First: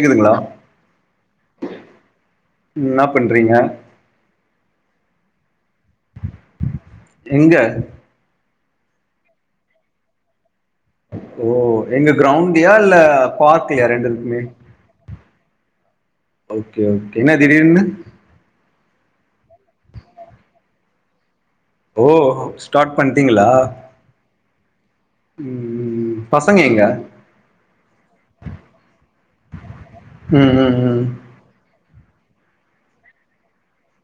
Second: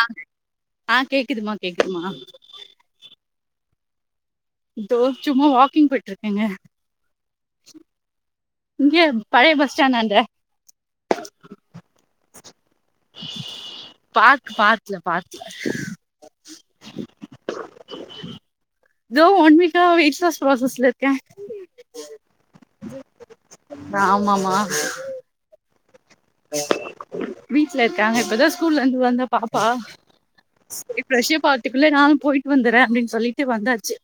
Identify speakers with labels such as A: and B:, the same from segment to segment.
A: ஆ [unintelligible] ஆ கேக்குதுமா கேக்குதுமா
B: என்னா பண்றீங்க
A: இதோ சும்மா வாக்கிங் போயிட்டு இருக்கேங்க
B: எங்க
A: இங்க பழைய பஸ் ஸ்டாண்ட் அன்ட
B: ஓ எங்க கிரௌண்டலயா இல்ல பார்க்லயா ரெண்டுஇருக்குமே
A: இல்ல பார்க்ல
B: ஓகே ஓகே என்னா திடீர்னு
A: தோ ஒன்வீக்கா வெயிட் லாஸ்்ப்ராசஸ்ல இருக்கே
B: ஓ ஸ்டார்ட் பண்டீங்களா
A: ஆமாமா
B: உம் ம் பசங்க எங்க
A: வீட்ல இருக்காங்க இப்பதா ஸ்கூல்ல இருந்து வந்தா பாப்பா
B: உம் ம் ம்
A: இதுக்குள்ள நானு போயிட்டு வந்துறே அப்டின்னு சொல்லிட்டு வந்தாச்சு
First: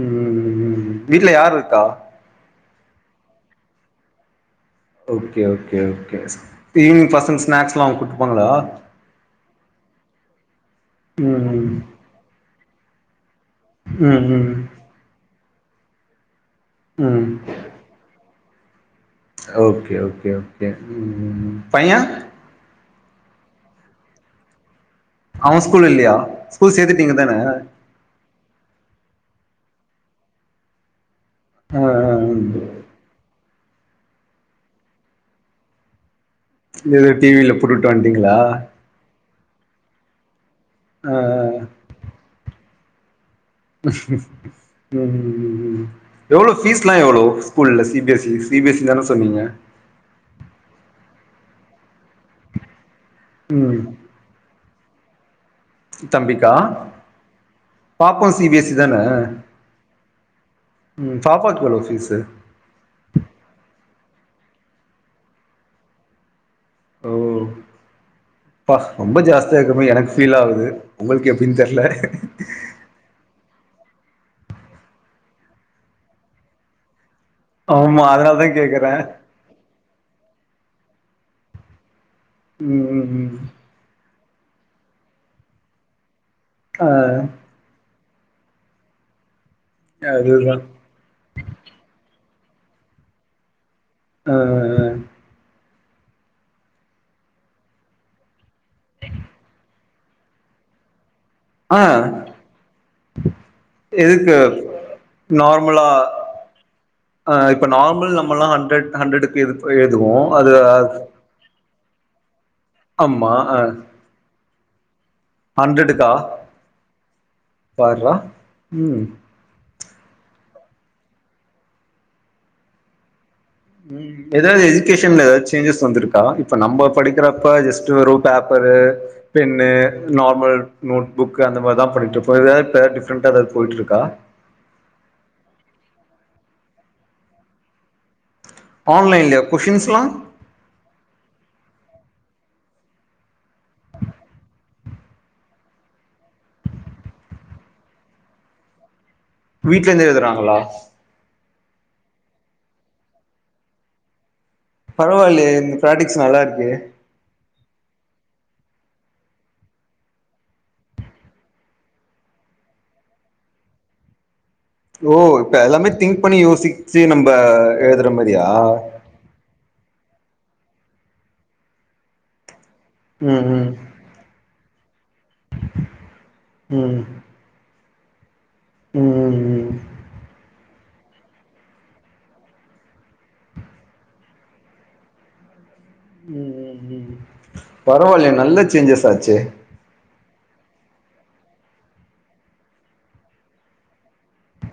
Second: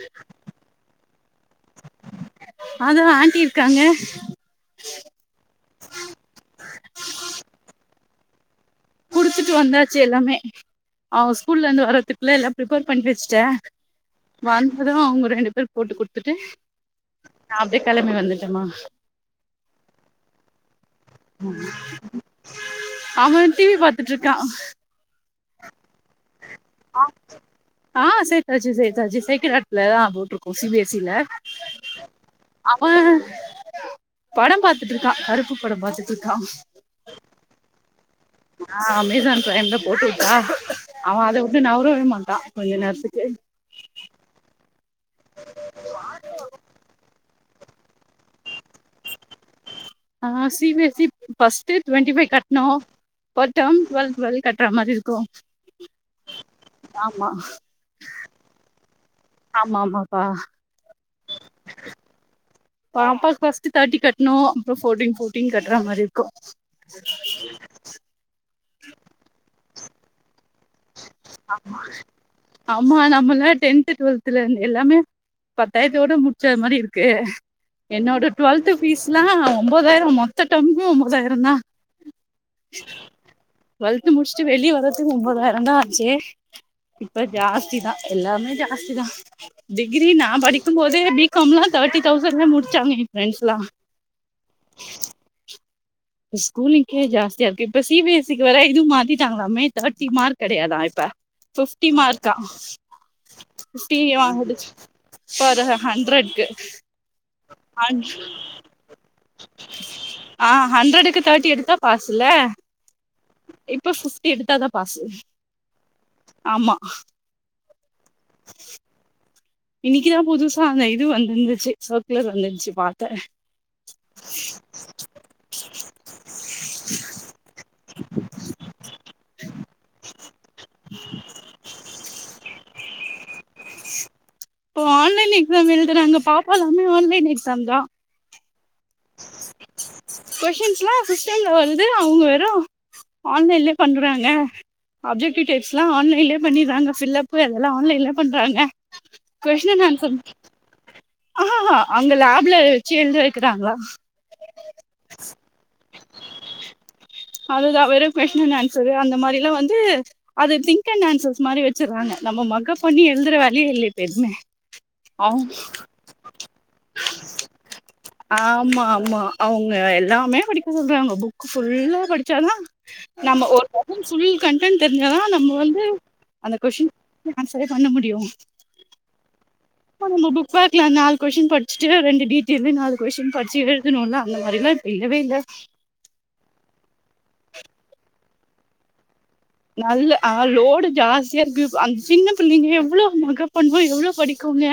B: உம் ம் ம் வீட்ல யாருக்
A: அங்கதா ஆண்டி இருக்காங்க
B: ஓகே ஓகே ஓகே டீவி பசங்க ஸ்நாக்ஸ்லா அவுங்க கூப்ட்டுப்பாங்களா
A: குடுத்துட்டு வந்தாச்சு எல்லாமே அவ ஸ்கூல்ல
B: ம்
A: இருந்து வர்றதுக்குள்ள எல்லா ப்ரிப்பேர் பண்ணி வச்சுட்டே
B: உம் ம்
A: அதா அவங்க ரெண்டு பேர் போட்டு குடுத்துட்டு
B: உம்
A: அப்டி கெழம்பி வந்துட்டேமா
B: ஓகே ஓகே ம் பைய
A: அவே டிவி பாத்துட்டு இருப்பியா
B: அவே ஸ்கூல் இல்லையா ஸ்கூல் சேத்துட்டீங்க தான
A: ஆ சேத்தாச்சு சேத்தாச்சு சேக்கிராட்லதா போட்ருக்கோ சிஎஸ்ஐ ல
B: ஆ ஆ உம்
A: அவே படம் பாத்துட்டு இருக்கா கருப்பு படம் பாத்துட்டு இருக்கா
B: இந்த இது டீவியில புட்டுட்டு வந்ட்டீங்களா
A: ஆ அமேசான் பிரைம் தா போட்டுவிட்டோ
B: ஆ
A: அவே அதவிட்டு நவரவே மாட்டா கொஞ்ச நேரத்துக்கு
B: உம்ம்ம் எவ்ளோ ஃபீஸ்லாம் எவ்ளோ ஸ்கூல்ல சிபிஸ்சி சிபிஸ்சி தான சொன்னீங்க
A: அ சிபிஎஸ்சி ஃபஸ்ட்டு டுவண்டி ஃவைவ் கட்டணோம ஒரு
B: ம்
A: டேம் டுவல் டுவல் ட்ற மாரி இருக்கூ
B: தம்பிக்கா பாப்பா சிபிஎஸ்சி தான
A: ஆமா ஆமாப்பா
B: உம் பாப்பாக்கு எவ்ளவு ஃபீஸ்
A: பாப்பா க்கு ஃபஸ்ட் தேர்ட்டி கட்டணு அப்றோ ஃபோர்டீன் ஃபோர்டீன் கட்டுற மாதிரி இருக்கும்
B: பா ரொம்ப ஜாஸ்தியா இருக்குமே எனக்கு ஃபீல் ஆகுது உங்களுக்கு எப்டின்னு தெரில
A: ஆமா நம்ம எல்லாம் டென்து டுவெல்த்ல இரு எல்லாமே பத்தாயிரத்தோட முடிச்சத மாதிரி இருக்கு
B: ஆமா
A: என்னோட
B: அதனால தா
A: டுவெல்த்
B: கேக்குறே
A: ஃபீஸ்லா ஒன்பதாயிரம் மொத்த டுவெல்த்தூ ஒன்பதாயிரோ தா
B: உம் உம் உம்
A: டுவெல்த் முடிச்சுட்டு வெளிய வர்றதுக்கு ஒன்பதாயிரோ தா ஆச்சு
B: ஆ
A: இப்ப ஜாஸ்தி தா எல்லாமே ஜாஸ்தி தா டிகிரி நா
B: அதுதா
A: படிக்கும்போது பிகாம்லா தேர்டி தௌசண்ட்ல முடிச்சாங்க எ ஃ பிரண்ட்ஸ்லா
B: ஆ ஆ
A: இப்ப ஸ்கூலுக்கே ஜாஸ்தியா இருக்கு இப்ப சிபிஎஸ்சிக்கு வேற இதுவு மாத்திட்டாங்ளாமே தேர்டி மார்க் கெடையாதா இப்ப
B: ஆ ஆ
A: பிஃப்டி மார்க்கா பிஃபட்டி
B: எதுக்கு
A: வாங்கிடுச்சு ஃப்பார்
B: நார்மலா
A: ஹண்ட்ரடுக்கு
B: ஆ இப்போ நார்மல் நம்மல்லா ஹண்ட்ரட் ஹண்ட்ரக்கு எது எழுவோ
A: ஆ
B: அது
A: ஹண்ட்ரடுக்கு தேர்ட்டி எடுத்தா பாசுல
B: ஆமா ஆ
A: இப்ப ஃபிப்டி எடுத்தாதா பாசு ஆமா
B: பார்ரா ம்
A: இன்னைக்குதா புதுசா அந்த இது வந்துந்துச்சு சர்க்குலர் வந்துந்துச்சு பாத்தே
B: ம் ஏதாவது எஜுகேஷன்ல எதாச்சு சேஞ்சஸ் வந்துருக் க இப்ப நம்ம படிக்கிறப்ப ஜஸ்ட் ஒரு paper pen normal notebook அந்த மாரிதா பண்ணிட்டு இருப்போ எதாவது இப்ப டிஃப்ரெண்டா எதாவது போயிட்டு இருக்கா
A: இப்போ ஆன்லைன் எக்ஸாம் எழுதுறாங்க பாப்பா எல்லாமே ஆன்லைன் எக்ஸாம் தா
B: ஆன்லைன்லையா கொஷின்ஸ்லா
A: கொஷின்ஸ்லா சிஸ்டம்ல வருது அவங்க வெறு ஆன்லைன்லயே பண்றாங்க ஆப்ஜெக்டிவ் டைப்ஸ்லா ஆன்லைன்லே பண்ணிறாங்க ஃபில் அப்பு அதெல்லா ஆன்லைனலே பண்றாங்க
B: வீடல இருந்து எழுதுறாங்களா
A: ஆஹஹா அங்க லேப்ல வெச்சு எழுத வெக்கிறாங்க
B: பரவாயில்லயே இந்த ப்ராடக்ட்ஸ் நல்லா இருக்கே
A: அதுதா வெறு கொஷ்டி அண்ட் ஆன்சரு அந்த மாரி எல்லா வந்து அது திங்க் அண்ட் ஆன்சர்ஸ் மாரி வச்சறாங்க நம்ம மக்கப் பண்ணி எழுதுற வேலையே இல்ல இப்ப எதுமே
B: ஓ
A: அவங்க
B: இப்ப எல்லாமே திங்க் பண்ணி யோசிச்சு நம்ம எழுதுற மாரியா
A: ஆமா ஆமா அவங்க எல்லாமே படிக்க சொல்றாங்க புக் ஃபுல்லா படிச்சாதா நம்ம
B: ம்
A: ஒரு ம் ஃபுல் கண்டன்ட் தெரிஞ்ச தா நம்ம வந்து அந்த
B: ம் ம்
A: கொஷிடின் ஆன்சரே பண்ண முடியு
B: ம் ம்
A: இப்ப நம்ம புக் பேக்ல நால கொஸின் படிச்சுட்டு ரெண்டு டீடெயலு நாலு கொஸ்டின் படிச்சு எழுதணுல அந்த மாதிரிலா இல்லவே இல்ல
B: ம் ம் ம் பரவாயில்லைய நல்ல சேஞ்சஸ் ஆச்சே
A: நல்ல ஆ லோடு ஜாஸ்தியா இருக்கு அந்த சின்ன பிள்ளைங்க எவ்வளோ மகப் பண்ணுவோ எவ்வளோ படிக்குங்க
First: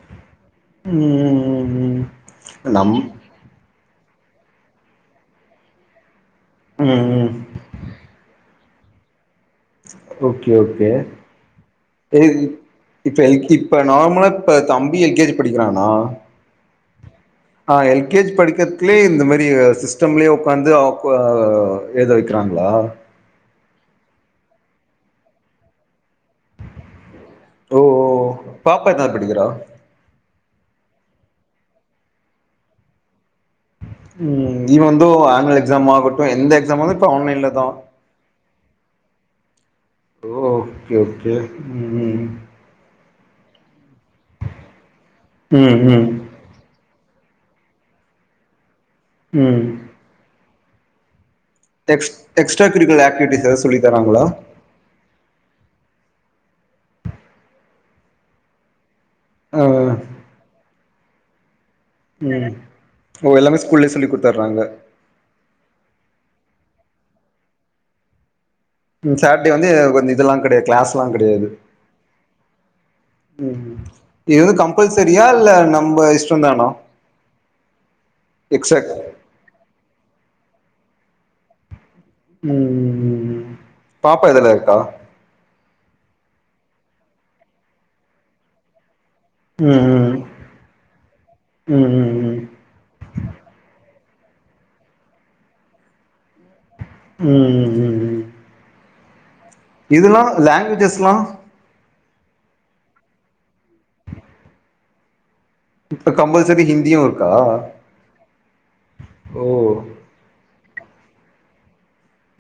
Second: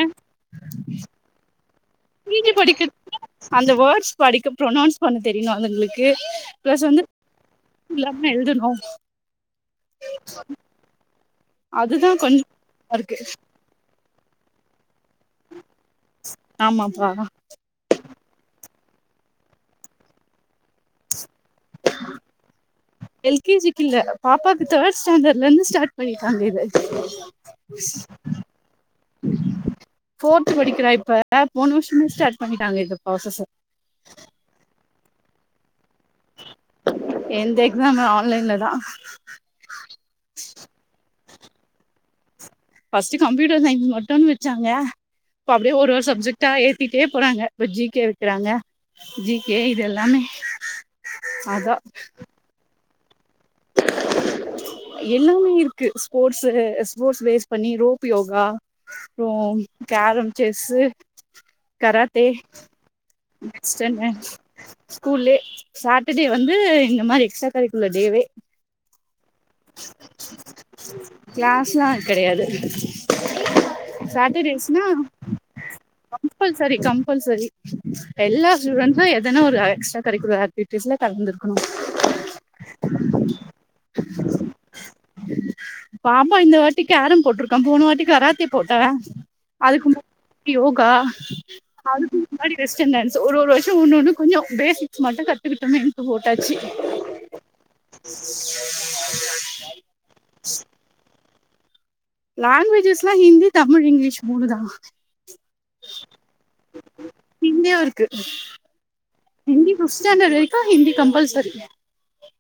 B: ம் ம் ம் ம்
A: கே ஜி படிக்க
B: நம்
A: அந்த வேர்ட்ஸ் படிக்க ப்ரொனௌன்ஸ் பண்ண தெரியணு அதுங்களுக்கு பிளஸ் வந்து
B: ம் ம்
A: இல்லாம எழுதணு
B: ஓகே ஓகே
A: அதுதா
B: எது
A: கொஞ்ச இதா இருக்கு
B: இப்போ எல் கி இப்போ நார்மலா இப்போ தம்பி எல் கே ஜி படிக்கிறான்னா
A: ஆமாப்பா
B: ஆ எல் கே ஜி படிக்றத்திலே இந்த மாரி சிஸ்டம்லேயே உக்காந்து அ குவா எழுத வைக்கிறாங்களா
A: எல் கே ஜி கில்ல பாப்பாக்கு தேர்ட் ஸ்டாண்டட்ல இருந்து ஸ்டார்ட் பண்ணிருக்காங்க இத
B: ஓ ஓ பாப்பா எதனாது படிக்கிறா
A: போர்து படிக்கிறா இப்ப போணு வருஷசோ ஸ்டார்ட் பண்ணிட்டாங்க இந்த ப்ராசஸ்
B: ம் இனி வந்து ஆனுவல் எக்ஸாமாகட்டு எந்த எக்ஸாமானாலு இப்ப ஆன்லைன்ல தா
A: ஆமா ஆன்லைன்ல தா
B: ஓ ஓகே ஓகே ம்
A: பஸ்ட்டு கம்ப்யூட்டர் சயின்ஸ் மட்டுன்னு வச்சாங்க இப்ப அப்டியே
B: ம்
A: ஒரு ஒரு
B: ம்
A: சப்ஜெக்ட் டா ஏத்திட்டே போறாங்க இப்ப ஜி கே வக்றாங்க ஜி
B: ம்
A: கே
B: ம்
A: இது எல்லாமே அதா
B: எக்ஸ் எக்ஸ்ரா கரிக்குலர் ஆக்டிவிட்டிஸ் எதா சொல்லித்தறாங்களா
A: எல்லாமே இருக்கு ஸ்போட்ஸ் ஸ்போட்ஸ் பேஸ் பண்ணி ரோப் யோகா அப்றோ
B: ஆ
A: கேரம் செஸ்சு கராத்தே
B: ம் ஓ எல்லாமே ஸ்கூல்லே சொல்லி
A: ஸ்டென்னு
B: குடுத்தர்றாங்க
A: ஸ்கூல்லே சாட்டர்டே வந்து இந்த மாதிரி எக்ஸ்ட்ரா கரிக்குலர் டேவே
B: ம் சட்டே வந்து கொஞ்ச இதெல்லா கெடையாது கிளாஸ்லா கெடையாது
A: கிளாஸ்லா
B: ம் இது வந்து
A: சாட்டடேஸ்னா
B: கம்பல்சரியா இல்ல நம்ம இஷ்டந்தானா
A: கம்பல்செரி கம்பல்செரி எல்லா
B: எக்ஸ்ட்ரா
A: ஸ்டுடெண்டு எ இதனா ஒரு எக்ஸ்ரா கரிக்குலர் ஆக்டிவிட்டிஸ்ல கலந்து இருக்கணு
B: ம் ம் ம் ம் ம் ம் பாப்பா எதுலா இருக்கா
A: பாப்பா இந்த வாட்டி கேரம் போட்டிருக்கா போன வாட்டி கராத்தே போட்டா அதுக்கு முன்
B: ம்
A: யோகா
B: ம் ம் ம்
A: அதுக்கு
B: ம்
A: முன்னாடி வெஸ்டன் டான்ஸ் ஒரு ஒரு வர்ஷோ ஒன்னொ ஒன்னு கொஞ்சோ பேசிக்ஸ் மட்டு கத்துக்கிட்டமே போட்டாச்சி
B: ம் ம் இதுல்லா லாங்குவேஜஸ்ல்லா
A: லாங்குவேஜஸ்ல்லா ஹிந்தி தமிழ் இங்கிலீஷ் மூணுதா
B: இப்ப கம்பல்செரி ஹிந்தியு இருக்கா
A: ஹிந்தியு இருக்கு
B: ஓ
A: ஃப்த் ஸ்டாண்டட்வரைக்கு ஹந்தி கம்பல் செரி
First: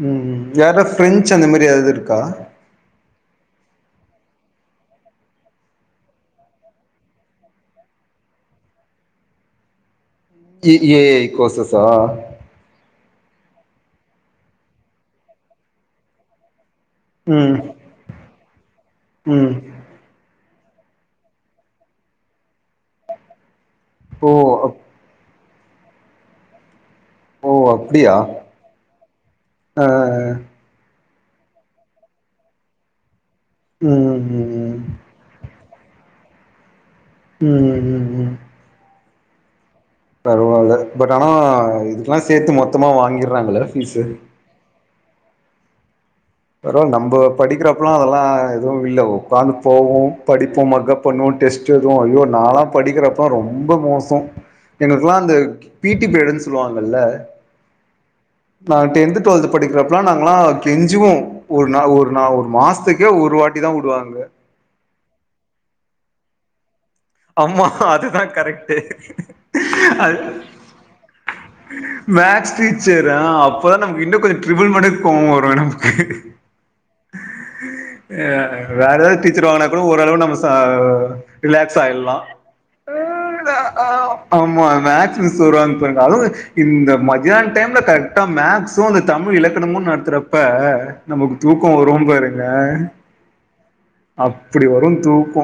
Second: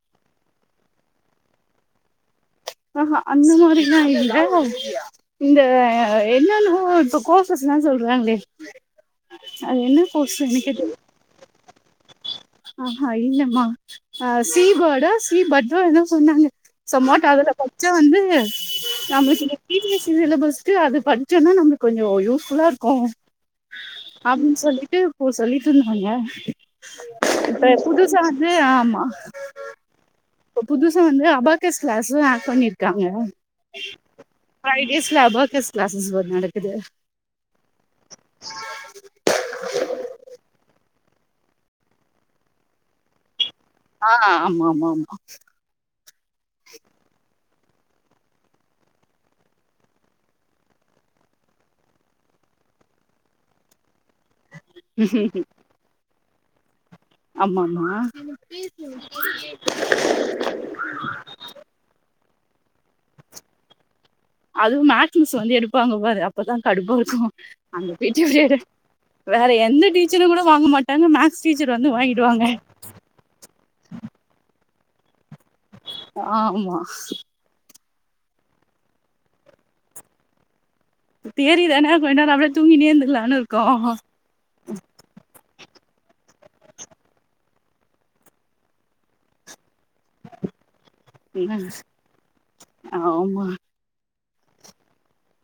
B: ம் ம் வேயாராவது ஃப்ரெஞ்சு அந்த மாதிரி எதாவது இருக்கா
A: ஆஹ அந்த மாதரில்ல இல்ல இந்த என்னென்னவோ இப்ப கோர்ஸ்சஸ்ல சொல்றாங்களே அது என்ன கோர்ஸ் எனக்கே
B: இ ஏ கோசஸ்சா
A: ஆஹ இல்லம்மா ஆ சீ பேர்ட்டா சி பத்தோ ஏதோ சொன்னாங்க சம்மோட் அதுல
B: ம்
A: பச்ச வந்து நம்ம
B: ம்
A: [unintelligible] இ ஜி எஸ் சிலபஸ்க்கு அது படிச்சோனா நமக்கு கொஞ்சோ யூஸ் ஃபுல்லா இருக்கு
B: ஓ
A: அப்டினு
B: அப்
A: சொல்லிட்டு போ சொல்லிட்டு இருந்தாங்க
B: ஓ
A: இப்ப
B: அப்டியா
A: புதுசா வந்து ஆமா
B: ஆ
A: இப்ப புதுசா வந்து அபாக்கஸ் கிளாஸ்சு ஆட் பண்ணிருக்காங்க
B: ம் ம்
A: ஃபை
B: ம்
A: டேஸ்ல அபாகஸ் கிளாஸஸ் வேற நடக்குது
B: ம் ம் ம் பரவால பட் ஆனா இதுகெல்லா சேத்து மொத்தமா வாங்கிற்றாங்கள
A: ஆ ஆமா ஆமா ஆமா
B: பரவா நம்ப படிக்கிறப்பல்லா அதெல்லா எதுவு இல்ல உட்காந்து போவோ படிப்போ மக்கப் பண்ணுவோ டெஸ்ட் எழுதுவோ ஐயோ நாளா படிக்கிறப்பலா ரொம்ப மோசோ எங்களுக்கலா அந்த பீட்டீ பீரியடுனு சொல்லுவாங்ள
A: ஆமா ஆமா
B: ப்லா நாங்களா கெஞ்சுவோ ஒரு நா ஒரு நா ஒரு மாசத்துக்கே ஒரு வாட்டி தா உடுவாங்க
A: அதுவு மேக்ஸ் மிஸ் வந்து எடுப்பாங்க பாரு அப்பதா கடுப்பா இருக்கும
B: ஆமா அதுதான்
A: அந்த
B: கரெக்ட்டு
A: [unintelligible] வேற எந்த
B: அது
A: டீச்சரு கூட வாங்க மாட் தாங்க மேக்ஸ் டீச்சர் வந்து வாங்கிடுவ
B: மேக்ஸ் டீச்சர் ஆ அப்பதா நம்க்கு இன்னு கொஞ்ச ட்ரிபிள் மடக்கு கோவ வரு நமக்
A: ஆமா
B: ஆ வேற ஏதாவது டீச்சர் வாங்கினா கூட ஓரளவு நம்ம ச ரிலாக்ஸ்
A: தியரிதானே
B: ஆயிட்லா
A: கொஞ்ச நேரோ அப்டியே தூங்கினே இருந்துலான்னு இருக்கு
B: ஆமா மேக் மிஸ் வருவாங்க அதுவு இந்த மத்தான டைம்ல கரெக்டா மேக்ஸ் சோ அந்த தமிழ் இலக்கணமு நட இருக்கறப்ப நமக்கு தூக்கோ
A: இருக்கு
B: வரு பாருங்க
A: ஆமா
B: அப்டி வரு தூக்கோ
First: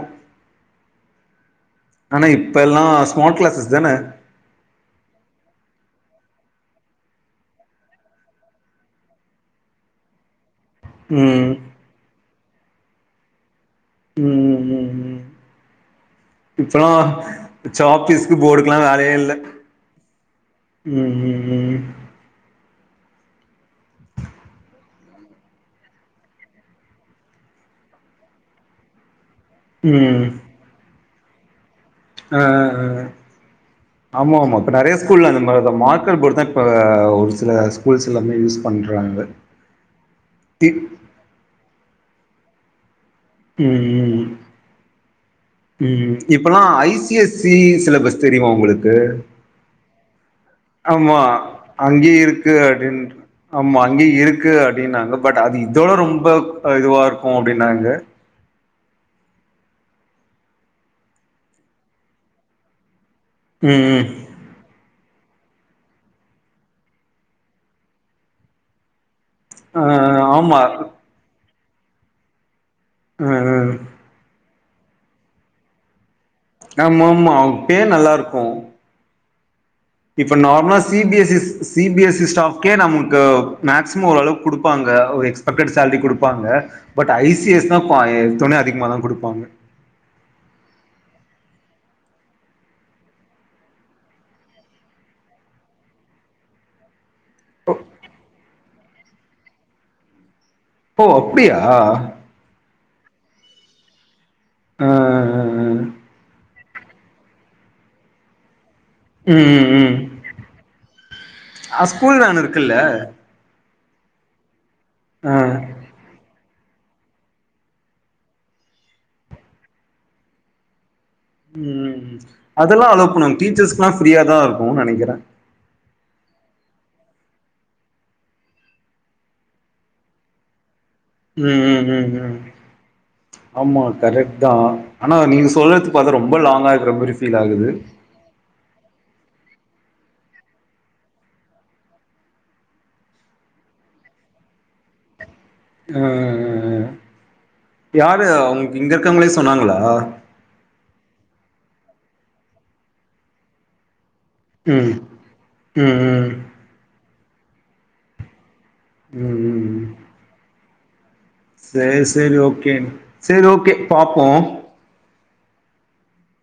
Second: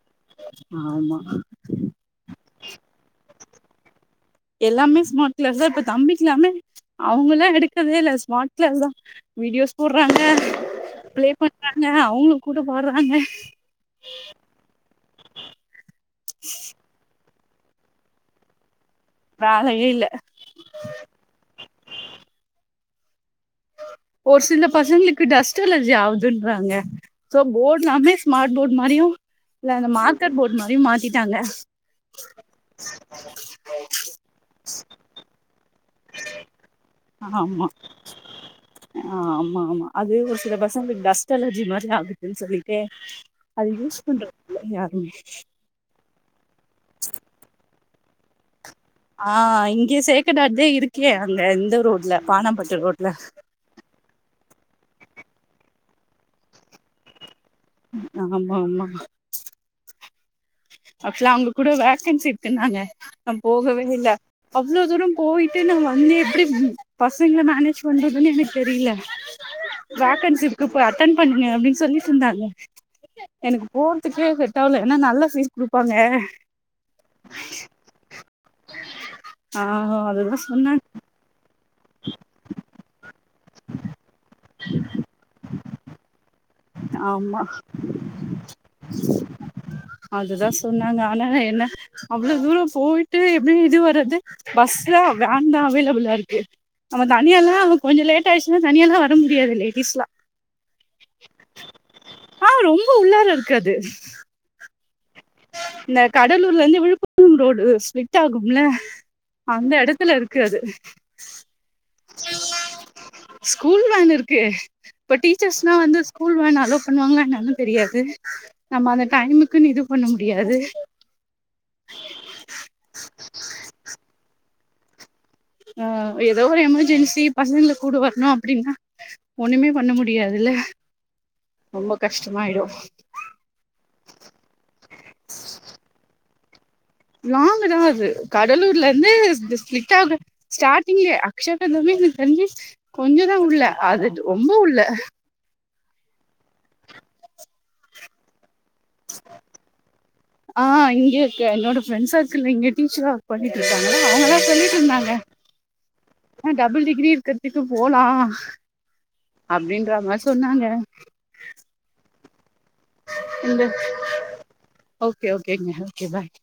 A: ஆமா
B: ஆனா இப்பல்லா ஸ்மார்ட் கிளாஸஸ் தானே
A: எல்லாமே ஸ்மார்ட் கிளாஸ் தா இப்ப தம்பிக்கல்லாமே அவங்கல்லா எடுக்கரதே இல்ல ஸ்மார்ட் கிளாஸ் தா வீடியோஸ் போடுறாங்க பிளே
B: ம்
A: பண்றாங்க அவங்களு கூட பாடுறாங்க
B: உம் உம் உம் உம் அப்பறோ சாப்பிஸ்கு போர்டுகுல்லா வேலயே இல்
A: வேலயே இல்ல
B: உம் உம் உம்
A: ஒரு சில பசங்களுக்கு டஸ்ட் அலர்ஜி ஆகுதுன்றாங்க சோ போர்ட் எல்லாமே ஸ்மார்ட் போர்ட் மாரியு இல்ல அந்த
B: ம் ம்
A: மார்க்கர் போர்ட் மாரியு மாத்திட்டாங்க
B: ஆ ஆ ஆ ஆமா ஆமா இப்ப நிறைய ஸ்கூல்ல அந்த மாரி தா மார்க்கர் போடுத்தா
A: ஆமா
B: பண்றாங்க
A: ஆமா ஆமா அது ஒரு சில
B: இ
A: பசங்களுக் டஸ்ட் டஸ்ட் அலர்ஜி மாரி ஆகுதுன்னு சொல்லிட்டு அது
B: ம்
A: யூஸ்
B: ம்
A: பண்றதுல்ல யாருமே
B: ம் இப்பல்லா ஐசிஎஸ்சி சிலபஸ் தெரியுமா உங்களுக்கு
A: ஆஹ் இங்கே சேக்கட்டாட்தே இருக்கே
B: ஆமா
A: அங்க இந்த ரோட்ல
B: அங்கயே இருக்கு
A: பானம்பட்டு
B: அப்டின்
A: ரோட்ல
B: ஆமா அங்கேயே இருக்கு அப்படின்னாங்க பட் அது இதோட ரொம்ப இதுவா இருக்கு அப்டின்னாங்க
A: ஆமா ஆமா அப்பல்லா அங்க கூட வேக்கன்சி இருக்குன்னாங்க நா போகவே
B: ம்
A: இல்ல
B: ம்
A: அவ்வளோ தூரம் போயிட்டு நம்ம அங்கயே எப்டி பசங்கள மேனேஜ் பண்றதுன்னு எனக்கு தெரியல
B: ஆ
A: வேகன்சி
B: ஆமா
A: இருக்கு போய் அட்டன் பண்ணுங்க அப்படின்னு சொல்லி சொன்னாங்க
B: ம்
A: எனக்கு
B: ம்
A: போ த்துக்கே செட்டால ஏன்னா நல்ல ஃபீஸ் குடுப்பாங்க
B: ஆமா ஆமா அவுங்க பேரு நல்லா இருக்கு
A: ஆமா
B: இப்போ நார்மலா சிபி. எஸ். ஸி சிபிஎஸ்இ ஸ்டாப்கே நம்மக்கு மேக்சிமம் ஓரளவுக்கு கொடுப்பாங்க ஒரு எக்ஸ்பெக்டட் சேலரி கொடுப்பாங்க பட்
A: ஆமா
B: ஐசிஎஸ் தா பா எடுத்தோனே அதிகமா தா கொடுப்பாங்க
A: அதுதா சொன்னாங்க ஆனா என்ன அவ்வளவு தூரோ போயிட்டு எப்டி இது வர்றது பஸ் தா வேன் தா அவைலபிளா இருக்கு நம்ம தனியா ல்லா அவ கொஞ்சோ லேட்டா ஆயிச்சுன்னா தனியா ல்லா வரமுடியாது லேடிஸ்லா
B: ஓ அப்டியா
A: ஆஹ் ரொம்ப உள்ளார இருக்கு அது
B: ஆஹ்
A: இந்த கடலூர்ல இருந்து விழுப்புரம் ரோடு ஸ்ப்ளிட் ஆகும்ல
B: ம்
A: அந்த
B: ம்
A: இடத்துல இருக்கு அது
B: அ ஸ்கூல் வேன் இருக்குல்ல
A: ஸ்கூல் வேன் இருக்கு இப்ப
B: ஆ
A: டீச்சர்ஸ்னா வந்து ஸ்கூல் வேன் அளோ பண்ணுவாங்க என்னானு தெரியாது நம்ம அந்த டைமுக்குன்னு இது பண்ண முடியாது
B: ம் ம் ம் அதெல்லா அளோ பண்ணுவாங்க டீச்சர்ஸ்குல்லா ஃப்ரியா தா இருக்கும்னு நினைக்கிறே
A: ஆஹ் ஏதோ ஒரு எமர்ஜென்சி பசங்கல கூட வரணு அப்டின்னா ஒண்ணுமே பண்ண முடியாதுல்ல
B: உம் உம்
A: ரொம்ப
B: உம் உம்
A: கஷ்டமாயிடு
B: ஆமா கரெக்ட் தா ஆனா நீங்க சொல்றது பாத்தா ரொம்ப லாங்கா இருக்குற மாரி ஃபீல் ஆகுது
A: லாங்குதா அது கடலூர்லருந்து இது ஸ்ப்ளிட் ஆகு ஸ்டாட்டிங்லயே [unintelligible] கொஞ்சதா உள்ள அது ரொம்ப உள்ள
B: ஆ ஆ ஆ யாரு உங்ளுக் இங்க இருக்கவ்ங்களே சொன்னாங்களா
A: அ இங்க இருக்க என்னோட ஃப்ரெண்ட் சர்க்கிள்ல இங்க டீச்சரா ஒர்க் பண்ணிட்ருக்காங்கள அவுங்கதா
B: ம்
A: சொல்லிட்ருந்தாங்க
B: ம் ம்
A: ஆ டபுள் டிகிரி இருக்கறதுக்கு போலா
B: ம் ம் ம்
A: அப்டின்றமாரி சொன்னாங்க
B: சேரி சேரி ஓகே சேரி
A: இங்க
B: ஓகே பாப்போ
A: ஓகே ஓகேங்க ஓகே பாய்